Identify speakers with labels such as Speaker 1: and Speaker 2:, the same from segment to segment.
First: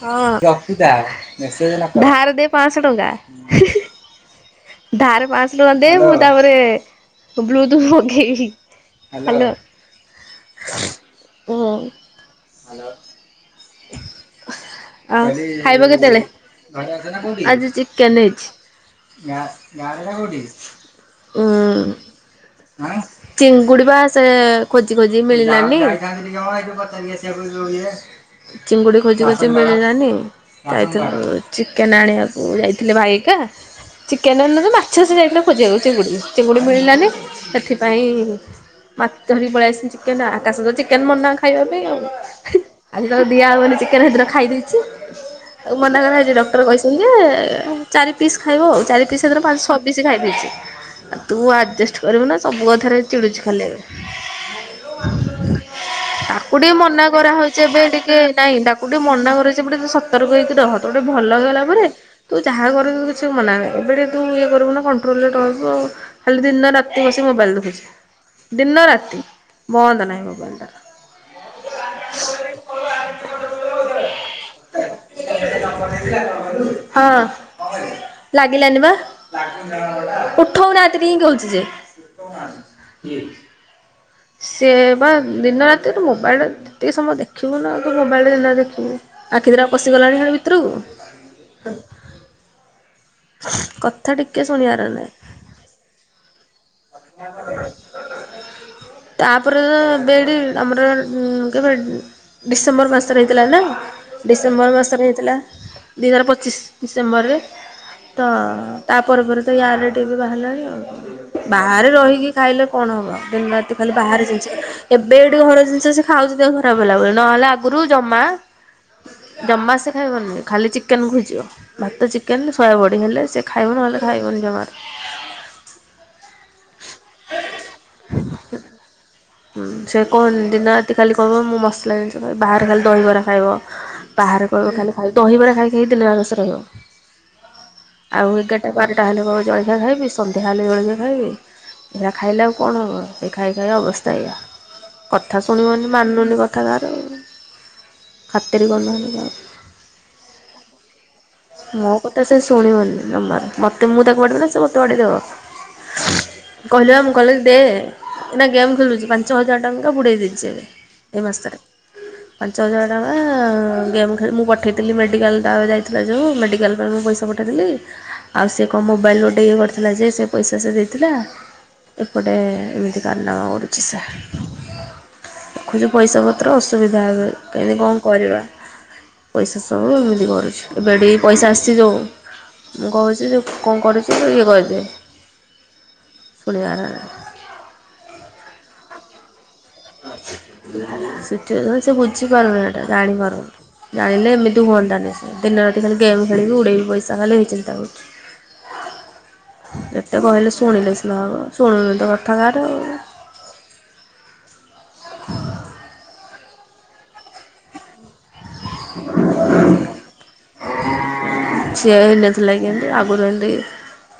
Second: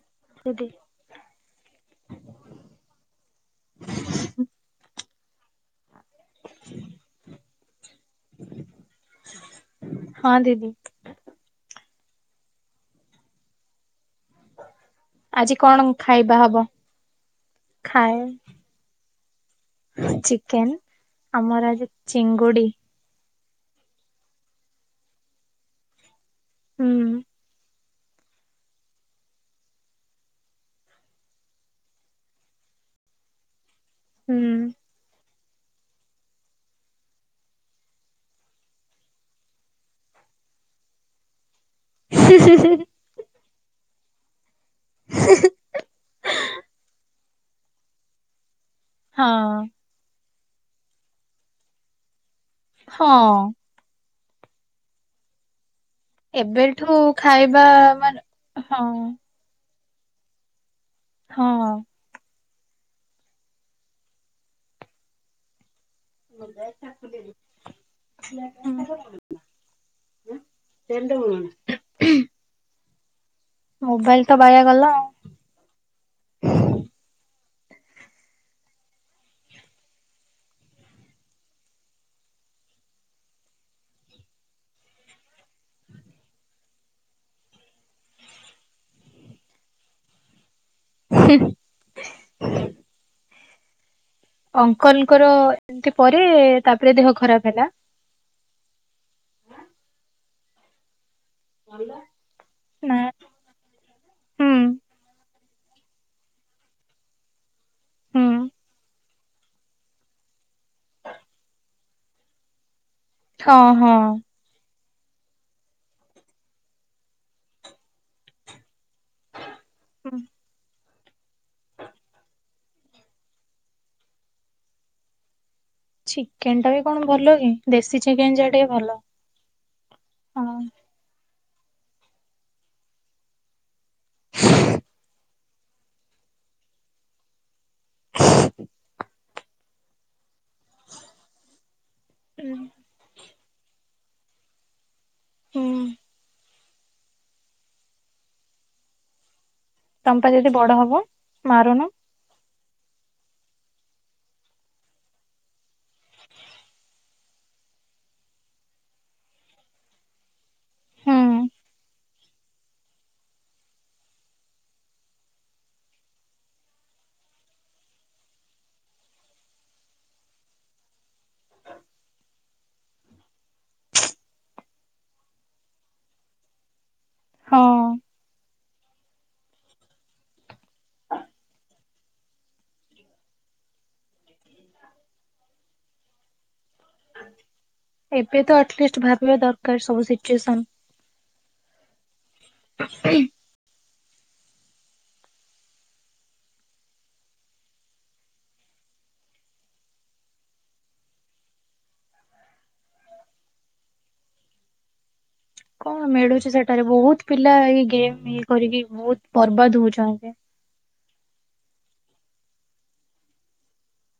Speaker 1: ହଁ।
Speaker 2: ଦିଦି।
Speaker 1: ଧାର ଦେ ପାଁଶହ ଟଙ୍କା, ଧାର ପାଁଶ ଟଆଁ ଦେ, ମୁଁ ତା'ପରେ ବ୍ଲୁତୁ ମଗେଇବି। ହାଲୋ
Speaker 2: ହଁ ଦିଦି
Speaker 1: ହୁଁ। [inaudible] ଆ
Speaker 2: ଆଜି କଣ
Speaker 1: ଖାଇବ କେତେଳେ?
Speaker 2: ଖାଇବା ହବ?
Speaker 1: ଆଜି
Speaker 2: ଖାଏ
Speaker 1: ଚିକେନ୍ ହେଇଛି। ଉଁ। ଚିଙ୍ଗୁଡି
Speaker 2: ଚିକେନ। ଆମର ଆଜି ଚିଙ୍ଗୁଡି।
Speaker 1: ପା ସେ ଖୋଜି ଖୋଜି ମିଳିଲାନି।
Speaker 2: ହୁଁ।
Speaker 1: ଚିଙ୍ଗୁଡି ଖୋଜି ଖୋଜି ମିଳିଲାନି। ଯାଇଥିଲୁ ଚିକେନ୍ ଆଣିଆକୁ ଯାଇଥିଲେ ଭାଇହେକା।
Speaker 2: ହୁଁ
Speaker 1: ଚିକେନ୍ ଆଣି ନଥାନ୍ତା। ଛି ସେ ଯାଇଥିଲେ ଖୋଜିବାକୁ ଚିଙ୍ଗୁଡ଼ିକୁ, ଚିଙ୍ଗୁଡ଼ି ମିଳିଲାନି ହେଥିପାଇଁ ମାଛ ଧରିକି ପଳେଇ ଆସିିଚନି ଚିକେନ। ଆ-ଆକାଶ ତ ଚିକେନ୍ ମନା ଖାଇବା ପାଇଁ ଆଉ।
Speaker 2: ହୁଁ ହୁଁ ହୁଁ ହୁ
Speaker 1: ଆଜିି ତତେ ଦିଆ ହବନି ଚିକେନ୍, ହେଦିନ ଖାଇ ଦେଇ ପିସି, ଆଉ ମନାକରା ହେଇଛି, ଡକ୍ଟର କହିସନ୍ତି ଯେ-ଏ ଚାରି ପିସ୍ ଖାଇବ ଆଉ ଚାରି ସେ ସେଦିନ ପାଞ୍ଚ,
Speaker 2: ହଁ
Speaker 1: ଛଅ ପିସି ଖାଇ ଦେଇଛି, ଆଉ ତୁ ଆଡ଼ଜେଷ୍ଟ କରିବୁ ନା, ସବୁ କଥାରେ ଚିଡୁଚି
Speaker 2: ହଁ
Speaker 1: ଖାଲି ଏବେ। ତାକୁ ଟିକେ
Speaker 2: ଏବେଠୁ
Speaker 1: ମନା କରା ହଉ
Speaker 2: ଖାଇବା
Speaker 1: ଯେବେ ଟିକେ
Speaker 2: ମାନେ
Speaker 1: ନାଇଁ,
Speaker 2: ହଁ
Speaker 1: ତାକୁ ଟିକେ ମନା କରିଛି, ସେପଟେ ସତର୍କ ହେଇକି ରହ ତ ଗୋଟେ ଭଲ ହେଇଗଲା
Speaker 2: ହଁ
Speaker 1: ପରେ ତୁ ଯାହା କରୁ କିଛି ମନା ନାହିଁ, ଏବେଡେ ତୁ ଇଏ କରବୁ ନା କଣ୍ଟ୍ରୋଲରେ ରହିବୁ ଆଉ। ଖାଲି ଦିନ ରାତି ବସି ମୋବାଇଲ୍ ଦେଖୁଛି। ଦିନ ରାତି ବନ୍ଦ ନାହିଁ ମୋବାଇଲ୍ ଟା।
Speaker 2: [unintelligible]
Speaker 1: [inaudible]
Speaker 2: ମୋବାଇଲ୍ ତ ବାୟା ଗଲା ଆଉ।
Speaker 1: ହଁ। ଲାଗିଲାନି ବା, ଉଠଉନାହାଁନ୍ତି ରିଙ୍ଗ୍ ହଉଚି ଯେ। ଓମାନ୍, କିଏ? ସିଏ ବା ଦିନ ରାତି ଟେ ମୋବାଇଲ୍ ଯେତିକି ସମୟ ଦେଖିବୁ ନା, ତୁ ମୋବାଇଲରେ ଦିନରେ ଦେଖିବୁ। ଆଖି ଦିଟା ପଶିଗଲାଣି ହେଣେ ଭିତୁରୁକୁ, କଥ୍
Speaker 2: ଅଙ୍କଲଙ୍କର ଏମତି ପରେ ତା'ପରେ ଦେହ ଖରାପ ହେଲା।
Speaker 1: ତା'ପରେ ତ ଦେଡ଼ି ଆମର କେବେ, ଡିସେମ୍ବର
Speaker 2: ନା
Speaker 1: ମାସରେ ହେଇ ଥିଲା ନା,
Speaker 2: ହୁଁ
Speaker 1: ଡିସେମ୍ବର ମାସରେ ହେଇଥିଲା। ଦି ହଜାର ପଚିଶ୍ ଡିସେମ୍ବରରେ। ତ,
Speaker 2: ହୁଁ
Speaker 1: ତା' ପରେ ପରେ ତ ୟାର ଟିବି ବାହାରିଲାଣି ଆଉ। ବାହାରେ ରହିକି ଖାଇଲେ କଣ ହବ? ଦିନ
Speaker 2: ହଁ,
Speaker 1: ରାତି ଖାଲି
Speaker 2: ହଁ।
Speaker 1: ବାହାରେ ଏବେ ଏଠି ଘର ଜିନିଷ ସେ ଖାଉଛି, ଦେହ ଖରାପ ହେଲା ବୋଲି, ନହେଲେ ଆଗରୁ ଜମା ଜମା ସେ
Speaker 2: ହୁଁ।
Speaker 1: ଖାଇବନି ଖାଲି ଚିକେନ୍ ଖୁଜିବ। ଭାତ ଚିକେନ୍ ସୋୟାବଡ଼ି ହେଲେ ସେ ଖାଇବ। ନହେଲେ ଖାଇବନି ଜମାରୁ।
Speaker 2: ଚିକେନ୍ ଟା ବି କଣ ଭଲ କି? ଦେଶୀ ଚିକେନ୍ ଯା ଟିକେ ଭଲ।
Speaker 1: ହୁଁ, ସେ କହୁନ୍
Speaker 2: ହଁ।
Speaker 1: ଦିନ ରାତି ଖାଲି କହିବ, ମୁଁ ମସଲା ଜିନିଷ ଖାଇ, ବାହାରେ ଖାଲି ଦହିିବରା ଖାଇବ। ବାହାରେ କହିବ ଖାଲି ଖାଇ, ଦହିବାର ଖାଇ ଖାଇ ଦିନରାରସ ରହିବ। ଆଉ, ଏଗାରଟା ବାରଟା ହେଲେ କହିବ ଜଳଖିଆ ଖାଇବି। ସନ୍ଧ୍ୟା ହେଲେ ଜଳଖିଆ ଖାଇବି ଏରା ଖାଇଲେ ଆଉ କଣ ହେବ ସେଇ ଖାଇ ଖାଇ ଅବସ୍ଥା ଏୟା। କଥା
Speaker 2: ହୁଁ
Speaker 1: ଶୁଣିବନି, ମାନୁନି କଥା କାହାର। ଖାତିର କରୁ ନାହାଁନ୍ତି କାହାକୁ।
Speaker 2: ତମ ପା ଦିଦି ବଡ ହବ? ମାରୁନ
Speaker 1: ମୋ କଥା ସେ ଶୁଣିବନି ଜମା ମତେ ମୁଁ ତାକୁ ବାଡେଇବି ନା ସେ ମୋତେ ବାଡେଇଦବ। କହିଲେ ମୁଁ କହିଲେ କି ଦେ ନା ଗେମ୍ ଖେଳୁଛି ପାଞ୍ଚ ହଜାର ଟଙ୍କା ବୁଡେଇ ଦେଇଛି ଏବେ।
Speaker 2: ହୁଁ
Speaker 1: ଏ ମାସରେ ପାଞ୍ଚ ହଜାର ଟଙ୍କା ଗେମ୍ ଖେ ମୁଁ ପଠେଇଥିଲି ମେଡିକାଲ ଟା ଯାଇ ଥିଲା ଯେଉଁ ମେଡ଼ିକାଲ ଯୋଉ ମେଡିକାଲ ପାଇଁ ମୁଁ ପଇସା ପଠେଇଥିଲେ। ଆଉ ସେକଣ ମୋବାଇଲ ଗୋଟେ ଇଏ କରିଥିଲା ଯେ ସେପଇସା ସରି ଯାଇଥିଲା। ଏପଟେ ଏମିତି କାରନାମା କରୁଚି ସେ ଦେଖୁଚୁ ପଇସା ପତ୍ର ଅସୁବିଧା ହେବେ
Speaker 2: ହଁ
Speaker 1: କେମିତି କଣ କରିବା ପଇସା ସବୁ ଏମିତି କରୁଛୁ। ଏବେ ଏଇଟି ପଇସା ଅସିଛି ଯୋଉ ମୁଁ କହୁଚି କଣ କରୁଛୁ ଇଏ କରିଦିଏ। ଶୁଣିଆରା
Speaker 2: ଏବେ ତ ଆଟିଲିଷ୍ଟ ଭାବିବା ଦର
Speaker 1: ସିଚୁଏସନ୍ ସେ ବୁଝିପାରୁନି ହେଇଟା ଜାଣିପାରୁନି। ଜାଣିଲେ ଏମିତି ହୁଅନ୍ତାନି ସେ ଦିନ ରାତି ଖାଲି ଗେମ୍ ଖେଳିବି ଉଡେଇ ବି ପଇସା ଖାଲେ ହେଇ ଚିନ୍ତା କରୁଛି। ଯେତେ କହିଲେ ଶୁଣିଲେ ସିନା ହବ ଶୁଣିନୁ ତ କଥା କାର ଆଉ। ହୁଁ
Speaker 2: କଣ ମିଳୁଛି ସେଠାରେ ବହୁତ ପିଲା ଏଇ ଗେମ୍ ଇ କରିକି ବହୁତ ବର୍ବାଦ ହଉଛନ୍ତି।
Speaker 1: ଛିଏ ହେଇନଥିଲା କି ଏମିତି ଆଗରୁ ହେମିତୀ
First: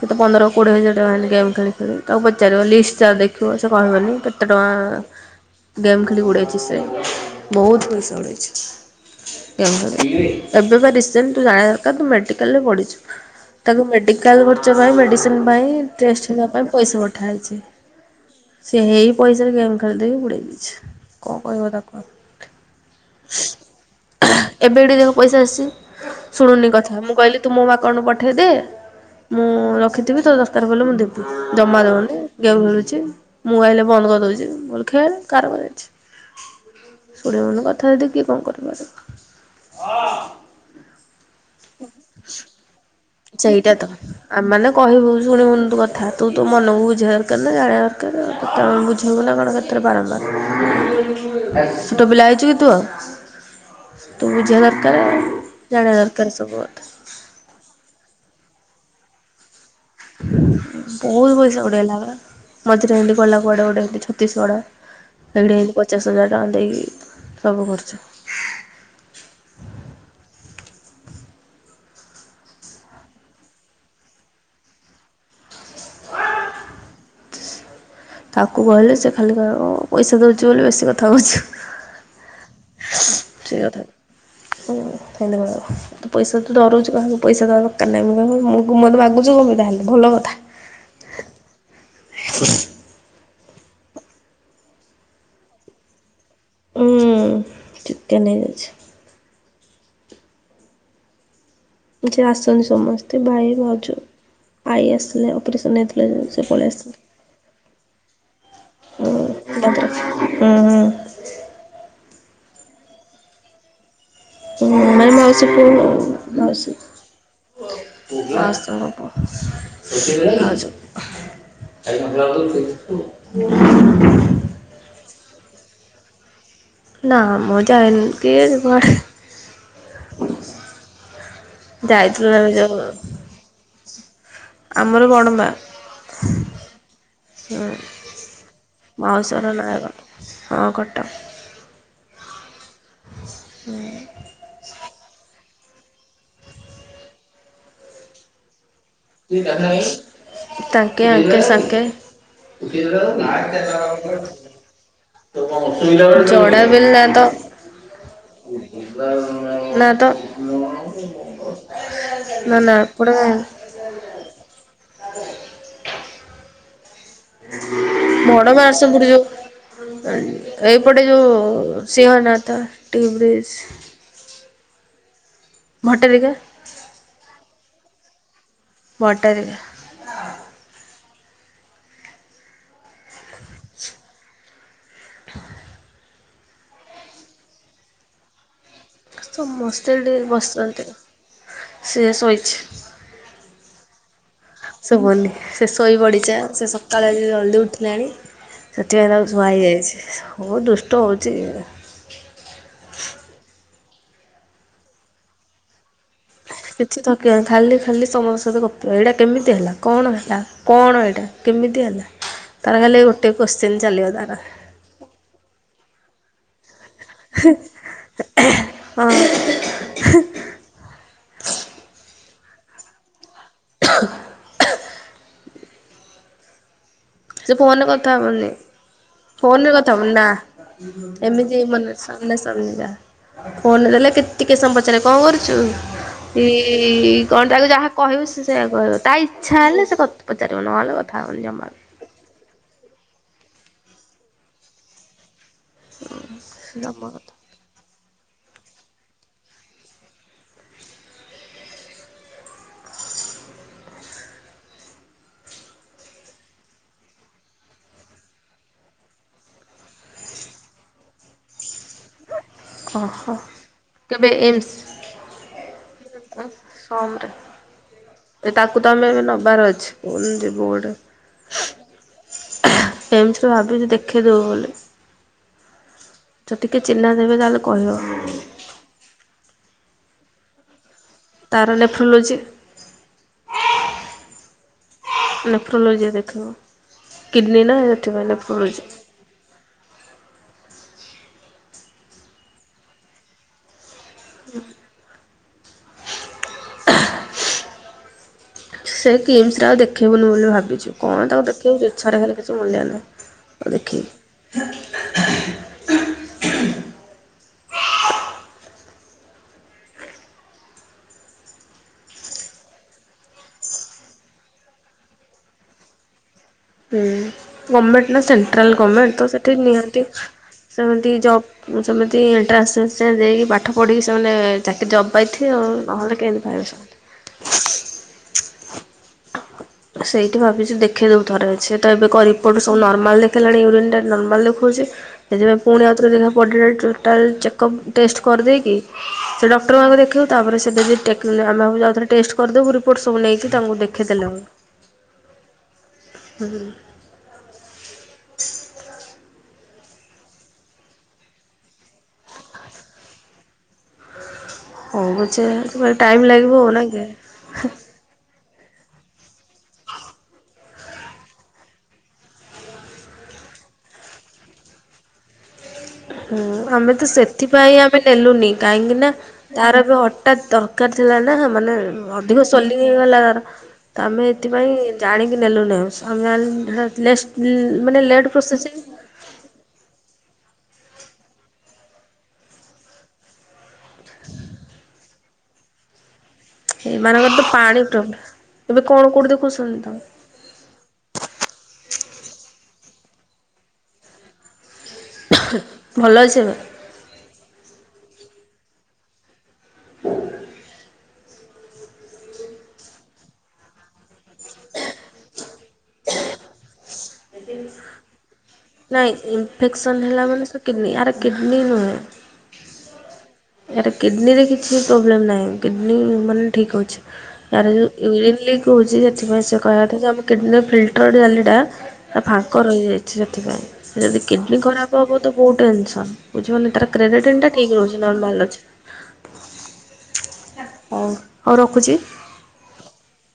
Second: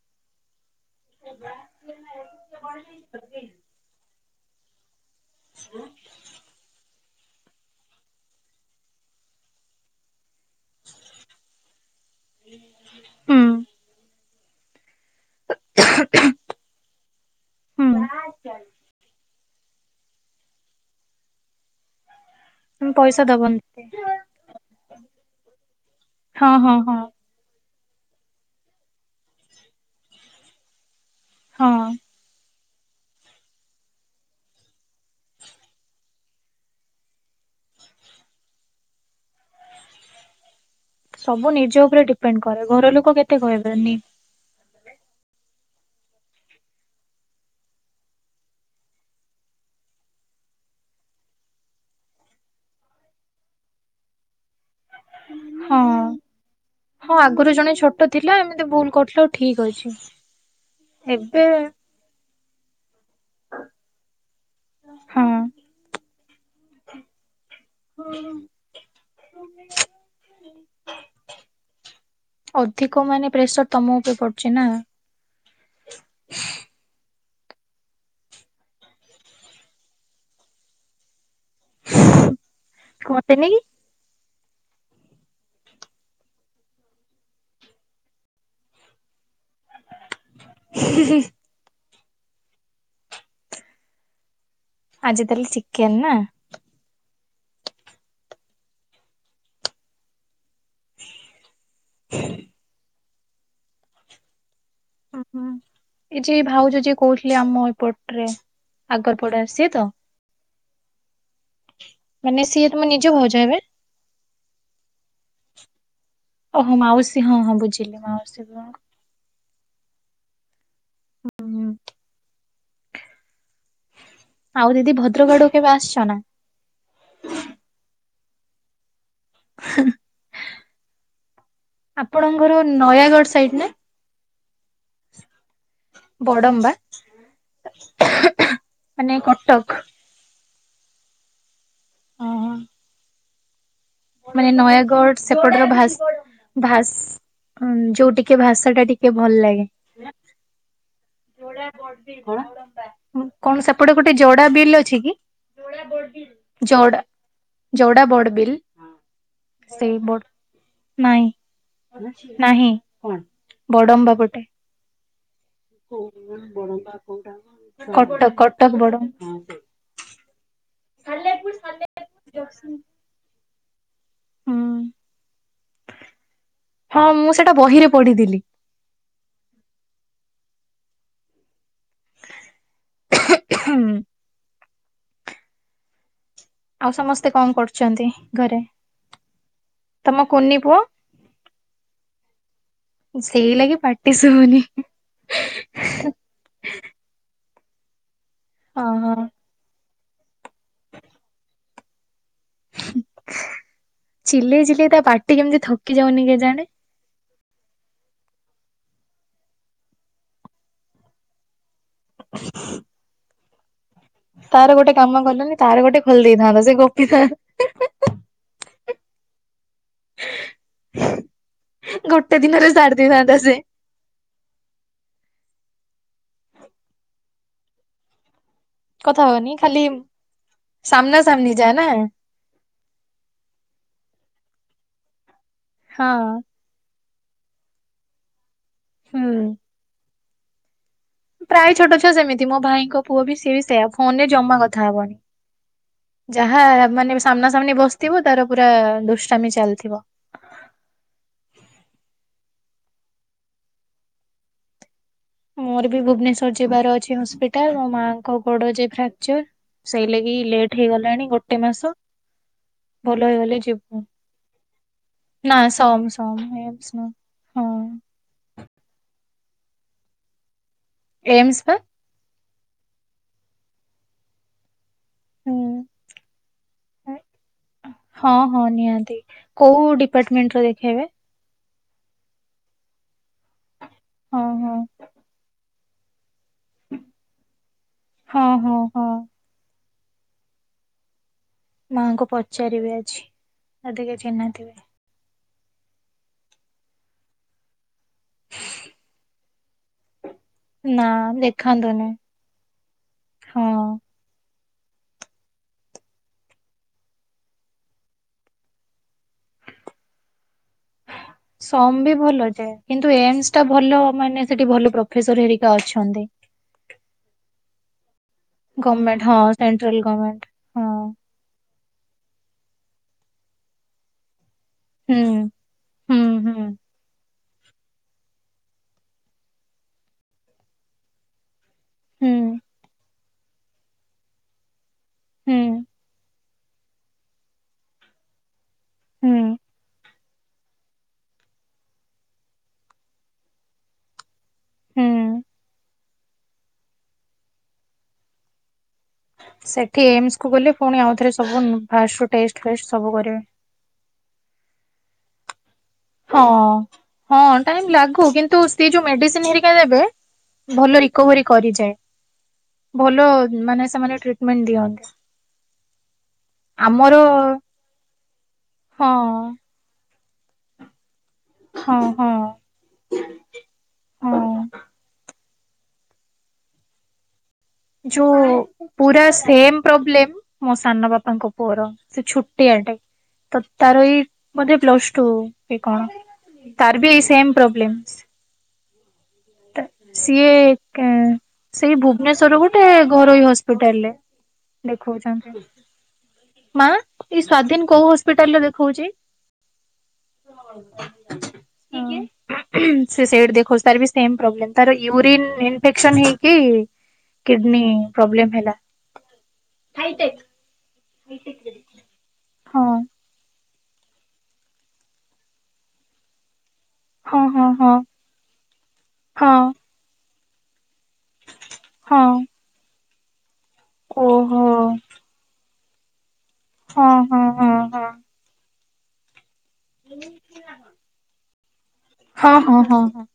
Speaker 1: କେତେ ପନ୍ଦର କୋଡିଏ ହଜାର ଟଙ୍କା ହେନ୍ତି ଗେମ୍ ଖେଳି ଖେଳି ତାକୁ ପଚାରିବ ଲିଷ୍ଟ ଟା ଦେଖିବ। ସେ କହିବନି କେତେ ଟଙ୍କା ଗେମ୍ ଖେଳିକି ଉଡେଇଛି ସେ ବହୁତୁ ପଇସା ଉଡ଼େଇଛି ଏବେ ବା ରିସେଣ୍ଟ ତୁ ଜାଣିବା ଦ ତୁ ମେଡିକାଲ ରେ ପଢଛୁ
Speaker 2: ହୁଁ
Speaker 1: ତାକୁ ମେଡିକାଲ ଖର୍ଚ୍ଚ ପାଇଁ ମେ ମେଡିସିନି ପାଇଁ ଟେଷ୍ଟ ହେବ ପାଇଁ ପଇସା ପଠା ହେଇଛି ସେ ହେଇ ପଇ ସଜରେ ରେ ଗେମ ଖେଳି ଦେଇ ଉଡେଇଦେଇଛି କଣ କହିବ ତାକୁ
Speaker 2: ହୁଁ ପଇସା ଦବନି
Speaker 1: ଏବେ ଏଇଠି ଦେଖ ପଇସା ଆସିଛି
Speaker 2: ହଁ
Speaker 1: ଶୁଣୁନି
Speaker 2: ହଁ
Speaker 1: କ
Speaker 2: ହଁ।
Speaker 1: ମୁଁ କହିଲି ତୁ ମୋ ଆକାଉଣ୍ଟ କୁ ପଠାଇଦେ ମୁଁ ରଖିଥିବି ତୋ ଦରକାର୍ ପଡ଼ିଲେ ମୁଁ ଦେବୀ। ଜମା
Speaker 2: ହଁ
Speaker 1: ଦଉନି ଗେମ୍ ଖେଳୁଛି। ମୁଁ ଆଇଲେ ବନ୍ଦ କରିଦଉଛି ମୁଁ କହିଲି ଖେଳେ କରା କଣ ଯାଇଛି। ଶୁଣବନି କଥା ଯଦି କିଏ କଣ କରିପାରିବ।
Speaker 2: ସବୁ ନିଜ ଉପରେ ଡିପେଣ୍ଡ କରେ ଘର ଲୋକ କେ
Speaker 1: ସେଇଟା ତ। ଆମେ ମାନେ କହିବୁ ଶୁଣିବୁନି ତୁ କଥା ତୁ ତୋ ମନକୁ ବୁଝେଇବା ଦରକାର ନା ଜାଣିବା ଦରକାର ଆ ଏତେ କଣ ବୁଝେଇବୁ ନା କଣ କେତେରେ ବାରମ୍ବାର ଛୋଟ ପିଲା ହେଇଛି କି ତୁ ଆଉ। ତୁ ବୁଝିବା ଦରକାର
Speaker 2: ହଁ।
Speaker 1: ଜାଣିବା ଦରକାର ସବୁ କଥା।
Speaker 2: ହଁ ଆଗରୁ ଜଣେ ଛୋଟ ଥିଲା ଏମିତି ଭୁଲ କରୁଥିଲେ ହଉ ଠିକ ଅଛି।
Speaker 1: ବହୁତ
Speaker 2: ଏବେ
Speaker 1: ପଇସା ଉଡେଇଲା ବା ମଝିରେ ହେମୀତି ପଳେଇଲା କୁଆଡେ ଗୋଟେ ଏ ଛତିଶଗଡ
Speaker 2: ହଁ
Speaker 1: ହେଇଠି ହେମିତି ପଚାଶ ହଜାର ଟଙ୍କା ଦେଇକି ସବୁ କରିଚି।
Speaker 2: ଅଧିକ ମାନେ ପ୍ରେସର ତମ ଉପରେ ପଡୁଛି ନା।
Speaker 1: ତାକୁ କହିଲେ ସେ ଖାଲି କହିବ ପଇସା ଦେଉଛି ବୋଲି ବେଶୀ କଥା କହୁଛୁ।
Speaker 2: କୁହନ୍ତିନି କି
Speaker 1: ସେଇ କଥା ହୁଁ ଧନ୍ୟବାଦ। ତ ପଇସା ତ ଡରଉଛୁ କାହାକୁ ପଇସା ଦରକାର ନାହିଁ ମୁଁ [inaudible] ମୋତେ ମାଗୁଛୁ ତା ହେଲେ କଣ ପାଇଁ ଭଲ କଥା।
Speaker 2: [unintelligible] ଆଜି ତାହେଲେ ଚିକେନ ନା।
Speaker 1: ଉ ଚିକେନ ହେଇଯାଇଛି। ଯେ ଆସିଛନ୍ତି ସମସ୍ତେ ଭାଇ ଭାଉଜ ଆଈ
Speaker 2: ହୁଁ
Speaker 1: ଆସିଥିଲେ
Speaker 2: ହୁଁ
Speaker 1: ଅପରେସନ ହେଥେ
Speaker 2: ଏ ଯେ ଭାଉଜ ଯିଏ କହୁଥିଲେ ଆମ ଏପଟରେ ଆଗର ପଡା
Speaker 1: ହୁଁ
Speaker 2: ସିଏ ତ?
Speaker 1: ତାପରେ ହୁଁ ହୁଁ।
Speaker 2: ମାନେ ସିଏ ତମ ନିଜ ଭାଉଜ ହେବ?
Speaker 1: ନାଇଁ ମାଉସି ପୁଆ ଭାଇ ମାଉସି
Speaker 2: ଓହୋ ମାଉସୀ ହଁ ହଁ ବୁଝିଲି
Speaker 1: ପୁଅ
Speaker 2: ମାଉସୀ କଣ?
Speaker 1: ମାଉସୀଙ୍କ
Speaker 2: ହୁଁ।
Speaker 1: ପୁଅ। [unintelligible] ହ [unintelligible]
Speaker 2: ଆଉ ଦିଦି ଭଦ୍ରକଡୁ କେବେ ଆସଛ ନା?
Speaker 1: ନ ମଜାାଇନ କେ ଜିବ ହାରି। ଯାଇଥିଲୁ
Speaker 2: ଆପଣଙ୍କ
Speaker 1: ଆମେ
Speaker 2: ଘର
Speaker 1: ଯୋଉ
Speaker 2: ନୟାଗଡ ସାଇଡ ନାଇଁ।
Speaker 1: ଆମର ବଡ଼ ମା।
Speaker 2: ବଡମ୍ବା?
Speaker 1: ହୁଁ
Speaker 2: ମାନେ
Speaker 1: ମାଉସର
Speaker 2: କଟକ
Speaker 1: ଘର ନୟଗଡ଼। ହଁ କଟକ।
Speaker 2: ଓହୋ
Speaker 1: ହୁଁ।
Speaker 2: ମାନେ ନୟାଗଡ଼ ସେପଟର ଭାଷ୍ ଭାଷା ଯୋଉଟିକି ଭାଷା ଟା ଟିକେ ଏ ଭଲ ଲାଗେ
Speaker 1: ତାଙ୍କେ ଆଙ୍କେ ସାଙ୍କେ
Speaker 2: କଣ ସେପଟେ ଗୋଟେ ଯୋଡା ବିଲ୍ ଅଛି କି?
Speaker 1: ଯଡ଼ା ବିଲ ନା ତ
Speaker 2: କଡ଼ା ବଡ଼ ବିଲ୍‌।
Speaker 1: ଏ [unintelligible]
Speaker 2: ସେ ବ ନାଇଁ ନାହିଁ ବଡମ୍ବା ପଟେ।
Speaker 1: ଆ [unintelligible]
Speaker 2: କଟ
Speaker 1: ବଡ଼
Speaker 2: କଟକ ବଡ
Speaker 1: ମାର୍ସପୁର ଯୋଉ
Speaker 2: ମ
Speaker 1: ଏଇପଟେ ଯଉ ସିଂହ ନାଥା ଟିବ୍ରିଜ।
Speaker 2: ହୁଁ
Speaker 1: ଭଟ୍ଟାରିକା
Speaker 2: ହଁ ମୁଁ ସେଟା ବହିରେ ପଢିଥିଲି।
Speaker 1: ଭଟ୍ଟାରିକା।
Speaker 2: ହୁଁ ହଁ।
Speaker 1: ହଁ।
Speaker 2: ଆଉ ସମସ୍ତେ କଣ କରୁଛନ୍ତି ଘରେ?
Speaker 1: ସମସ୍ତେ ଏଟ
Speaker 2: ତମ କୁନି ପୁଅ
Speaker 1: ବସିଚନ୍ତି। ସେଏ
Speaker 2: ସେଇ
Speaker 1: ଶୋଇଛି
Speaker 2: ଲାଗି ପାଟି ଶୁଭୁନି
Speaker 1: ଗୁବୁନି ସେ ଶୋଇପଡ଼ିଚା ସେ ସକାଳେ ଜଲ୍ଦି ଉଠିଲାଣି ସେଥିପାଇଁ
Speaker 2: ଓହୋ।
Speaker 1: ତାକୁ ଶୁଆ ହେଇଯାଇଛି। ବହୁତ ଦୁଷ୍ଟ ହଉଛି।
Speaker 2: ଚିଲେଇ ଚିଲେଇ ତା ପାଟି କେମିତି ଥକି ଯାଉନି କେ ଜାଣେ।
Speaker 1: କିଛି ଥକିବ ନାହିି ଖାଲି ଖାଲି ସମଙ୍କ ସହିତ ଗପ ଏଇଟା କେମିତି ହେଲା ହେଲା କଣ ଏଇଟା କେମିତି ହେଲା। ତାର ଖାଲେ ଗୋଟେ କୋଶ୍ଚିିନ ଚାଲିବ ତାର।
Speaker 2: ତାର ଗୋଟେ କାମ କଲନି ତାର ଗୋଟେ ଖୋଲି ଦେଇଥାନ୍ତ ସେ ଗପୀଥାନ୍ତ।
Speaker 1: ହଁ [unintelligible]
Speaker 2: ଗୋଟେ ଦିନରେ ଛାଡି ଦେଇଥାନ୍ତା ସେ
Speaker 1: ହ [unintelligible] ସେ ଫୋନରେ କଥା ହବନି
Speaker 2: କଥା ହବନି
Speaker 1: ଫୋନ ରେ
Speaker 2: ଖାଲି
Speaker 1: କଥା ହବନି ନା
Speaker 2: ସାମ୍ନା ସାମ୍ନି
Speaker 1: ଏମିତି
Speaker 2: ଯା ନା
Speaker 1: ମନଇଛା। ମାନେ ସମଞ୍ଜା ଫୋନ ଦେଲେ କେିକେ ସମ ପଚାରେ କଣ କରୁଚୁ।
Speaker 2: ହଁ
Speaker 1: ଏଇ କଣ ତାକୁ ଯାହା କହିବୁ ସେ ସେୟଆ କହିବ ତା
Speaker 2: ହୁଁ।
Speaker 1: ଇଚ୍ଛା ହେଲେ ସେ ପଚାରିବ ନହେଲେ ହବନି ଜମା
Speaker 2: ପ୍ରାୟ ଛୋଟ ଛୁଆ ସେମିତି ମୋ ଭାଇଙ୍କ ପୁଅ ବି ସେିଏ ବି ସେଇଆା ଫୋନ ରେ ଜମା କଥା ହବନି। ଯାହା
Speaker 1: ଜମା
Speaker 2: ମାନେ
Speaker 1: କଥା
Speaker 2: ସାମ୍ନା ସାମ୍ନି ବସିଥିବ ତାର ପୁରା ଦୁଷ୍ଟାମି ଚାଲିଥିବ। ମୋର ବି ଭୁବନେଶ୍ଵର ଯିବାର ଅଛି ହସ୍ପିଟାଲ ମୋ ମାଙ୍କ ଗୋଡ ଯେ ଫ୍ରାକ୍ଚର। ସେଇ ଲାଗି ଲେଟ୍ ହେଇଗଲାଣି ଗୋଟେ ମାସ। ଭଲ
Speaker 1: ଓହୋ
Speaker 2: ହେଇଗଲେ ଯିବୁ।
Speaker 1: କେବେ ଏମ୍ସ
Speaker 2: ନାଁ ସମ୍ ସମ୍ ଏ ନାଁ ହଁ।
Speaker 1: ଏ ତାକୁ ତାମେ ବି ନବାର ଅଛି ପୁଣି ଯିବୁ ଗୋଟେ।
Speaker 2: ଏମସ୍ ବା।
Speaker 1: ଏମସ୍ ରେ ଭାବୁଛି ଦେଖେଇ ଦବୁ ବୋଲି।
Speaker 2: ହୁଁ।
Speaker 1: ଯଦି କିଏ ଚିହ୍ନା ଥିବେ ତାହେଲେ କହିବ?
Speaker 2: ହଁ ହଁ ନିହାତି କୋଉ ଡିପାର୍ଟମେଣ୍ଟ ର ଦେଖେଇବେ?
Speaker 1: ତାର ନେଫ୍ରୋଲୋଜି।
Speaker 2: ହଁ ହଁ।
Speaker 1: ନେଫ୍ରୋଲୋଜି ଦେଖିବ କିଡ଼ନୀ ନାଁ ସେଥିପାଇଁ
Speaker 2: ହଁ ହଁ
Speaker 1: ନେଫ୍ରୋଲୋଜି।
Speaker 2: ହଁ ମା ଙ୍କୁ ପଚାରିବି ଆଜି ଯଦି କିଏ ଚିହ୍ନାଥିବେ।
Speaker 1: ସେ କିମ୍ସରେ ଆଉ ଦେଖେଇବୁନୁ ବୋଲି ଭାବିଛୁ
Speaker 2: ନା
Speaker 1: କଣ ତାକୁ ଦେଖେଇବି
Speaker 2: ଦେଖାନ୍ତୁନି
Speaker 1: ଇଚ୍ଛା ରହିଲେ କିଛି ମୂଲ୍ୟ ନାହିଁ। ଆଉ
Speaker 2: ହଁ।
Speaker 1: ଦେଖିବି।
Speaker 2: ସମ୍ ବି ଭଲ ଯେ କିନ୍ତୁ ଏମସ୍ ଟା ଭଲ ମାନେ ସେଠି ଭଲ ପ୍ରଫେସର୍ ହେରିକା ଅଛନ୍ତି।
Speaker 1: ହୁଁ ଗଭର୍ଣ୍ଣମେଣ୍ଟ ନାଁ ସେଣ୍ଟ୍ରାଲ ଗଭର୍ଣ୍ଣମେଣ୍ଟ
Speaker 2: ଗମେଣ୍ଟ
Speaker 1: ତ
Speaker 2: ହଁ
Speaker 1: ସେଠି
Speaker 2: ସେଣ୍ଟ୍ରାଲ
Speaker 1: ନିହାତି
Speaker 2: ଗମେଣ୍ଟ ହଁ
Speaker 1: ସେମିତି ଜବ୍ ଉଁ ସେମିତି ଏଣ୍ଟ୍ରାନ୍ସ୍ ଫେଣ୍ଟ୍ରାନ୍ସ୍ ଦେଇକି ପାଠ ପଢ଼ିକି ସେମାନେ ଚାକିରି ଜବ୍
Speaker 2: ହୁଁ
Speaker 1: ପାଇଥିବେ ଆଉ ନହେଲେ
Speaker 2: ହୁଁ
Speaker 1: କେମିତି
Speaker 2: ହୁଁ।
Speaker 1: ପାଇବେ ସବୁ। ସେଇଠି ଭାବିଛି ଦେଖେଇ ଦବୁ ଥରେ ହଉଛି ସେଇଟା ଏବେ କରି
Speaker 2: ହୁଁ
Speaker 1: ରିପୋର୍ଟ୍ ସବୁ ନର୍ମାଲ୍ ରେ ଦେଖେଇଲାଣି ୟୁରିନ୍ ଟା ନର୍ମାଲ୍ ଦେଖଉଛି ସେଥିପାଇଁ
Speaker 2: ହୁଁ
Speaker 1: ପୁଣି ଆଉଥରେ ଦେଖାହବ। ବଡ଼ିରେ ଟୋଟାଲ୍ ଚେକ୍ ଅପ୍ ଟେଷ୍ଟ୍ କରିଦେଇକି
Speaker 2: ହୁଁ
Speaker 1: ସେ ଡକ୍ଟରଙ୍କୁ ଆଗ ଦେଖେଇବୁ ତାପରେ ସେ ଯଦି ଟେ ତାହେଲେ ଆମେ ଆଉ ଥରେ ଟେଷ୍ଟ୍ କରିଦବୁ ରିପୋର୍ଟ ସବୁ ନେଇକି ତାଙ୍କୁ ଦେଖେଇ ଦେଲେ ହବ।
Speaker 2: ହୁଁ।
Speaker 1: ହୁଁ।
Speaker 2: ସେଠି ଏମସ୍ କୁୁ ଗଲେ ପୁଣି ଆଉଥରେ ସବୁ ଉଁ ଫାଷ୍ଟ୍ ରୁ ଟେଷ୍ଟ୍ ଫେଷ୍ଟ୍ ସବୁ କରିବେ।
Speaker 1: ହଉ ପଛେ ଏସବୁ ରେ ଟାଇମ୍
Speaker 2: ହଁ।
Speaker 1: ଲାଗିବ ଆଉ ନାଇଁ କି?
Speaker 2: ହଁ ଟାଇମ୍ ଲାଗୁ କିନ୍ତୁ ସେ ଯୋଉ ମେଡ଼ିସିନ୍ ହେରିକା ଦେବେ ଭଲ ରିକୋଭରି କରିଯାଏ। ଭଲ ମାନେ ସେମାନେ ଟ୍ରିଟମେଣ୍ଟ ଦିଅନ୍ତି।
Speaker 1: ହୁଁ ଆମେ ତ
Speaker 2: ଆମର
Speaker 1: ସେଥିପାଇଁ ଆମେ ନେଲୁନି କାହିଁକି ନାଁ
Speaker 2: ହଁ
Speaker 1: ତାର ଏବେ ହ ହଠାତ୍ ଦରକାର ଥିଲା ନାଁ ମାନେ
Speaker 2: ହଁ ହଁ।
Speaker 1: ଅଧିକ ସୋଲିଂ ହେଇଗଲା ତାର। ତ ଆମେ
Speaker 2: ହଁ
Speaker 1: ଏଥିପାଇଁ ଜାଣିକି ନେଲୁନୁ ଆମେ ସମସ୍ତେ ଜାଣିଲେ ଲେସ୍ ଲେ
Speaker 2: ଯୋଉ ପୁରା ସେମ୍ ପ୍ରୋବ୍ଲେମ୍ ମୋ ସାନ ବାପାଙ୍କ ପୁଅର ସେ ଛୋଟିଆ ଟେ। ତ ତାର ଏଇ ବୋଧେ ପ୍ଲସ୍ ଟୁ କି କଣ। ତାର ବି ଏଇ
Speaker 1: ଏଇମାନଙ୍କର ତ
Speaker 2: ସେମ୍
Speaker 1: ପାଣି
Speaker 2: ପ୍ରୋବ୍ଲେମ୍।
Speaker 1: ପ୍ରୋବ୍ଲେମ୍ ଏବେ କଣ କୋଉଠି ଦେଖୁଛନ୍ତି ତ।
Speaker 2: ସିଏ ଏକା ସେଇ ଭୁବନେଶ୍ଵରରେ ଗୋଟେ ଘରୋଇ ହସ୍ପିଟାଲରେ। ଦେଖଉଛନ୍ତି
Speaker 1: ଭଲ ଅଛି ଏବେ?
Speaker 2: ମା ଏଇ ସ୍ଵାଧୀନ କୋଉ ହସ୍ପିଟାଲ ରେ ଦେଖଉଛି? ହୁଁ। ସେ ସେଇଠି ଦେଖଉଛି ତାର ବି ସେମ୍ ପ୍ରୋବ୍ଲେମ୍ ତାର ୟୁରିନ୍ ଇନଫେକ୍ସନ୍ ହେଇକି କିଡନୀ ପ୍ରୋବ୍ଲେମ୍ ହେଲା।
Speaker 1: ନାଇଁ ଇନଫେକ୍ସନ୍ ହେଲା ମାନେ ସେ କିଡନୀ ଆର କିଡନୀ ନୁହେଁ।
Speaker 2: ହଁ
Speaker 1: ୟାର ତ କିଡ଼ନୀରେ କିଛି ପ୍ରୋବ୍ଲେମ୍ ନାହିଁ କିଡ଼ନୀ ମାନେ ଠିକ୍ ଅଛି।
Speaker 2: ହଁ ହଁ
Speaker 1: ତାର ଯୋଉ
Speaker 2: ହଁ
Speaker 1: ୟୁରିନ୍ ଲିକ୍ ହଉଛି ସେଥିପାଇଁ
Speaker 2: ହଁ
Speaker 1: ସେ କହିବା କଥା ଯେ ଆମ କିଡ଼ନୀ ଫିଲ୍ଟର୍ ଜାଲିଟା ତା
Speaker 2: ହଁ।
Speaker 1: ଫାଙ୍କ ରହିଯାଇଛି ସେଥିପାଇଁ ଯଦି
Speaker 2: ଓହୋ
Speaker 1: କିଡ଼ନୀ ଖରାପ
Speaker 2: ହଁ
Speaker 1: ହବ ତ ବହୁତ ଟେନସନ୍ ବୁଝି ପାରିଲେ। ତାର କ୍ରେଡେଟିନ
Speaker 2: ହଁ
Speaker 1: ଟା
Speaker 2: ହଁ
Speaker 1: ଠିକ ରହୁଛି
Speaker 2: ହଁ
Speaker 1: ନର୍ମାଲ ଅଛି ହଉ। ହଉ ରଖୁଛି।
Speaker 2: ହଁ ହଁ ହଁ ହଁ।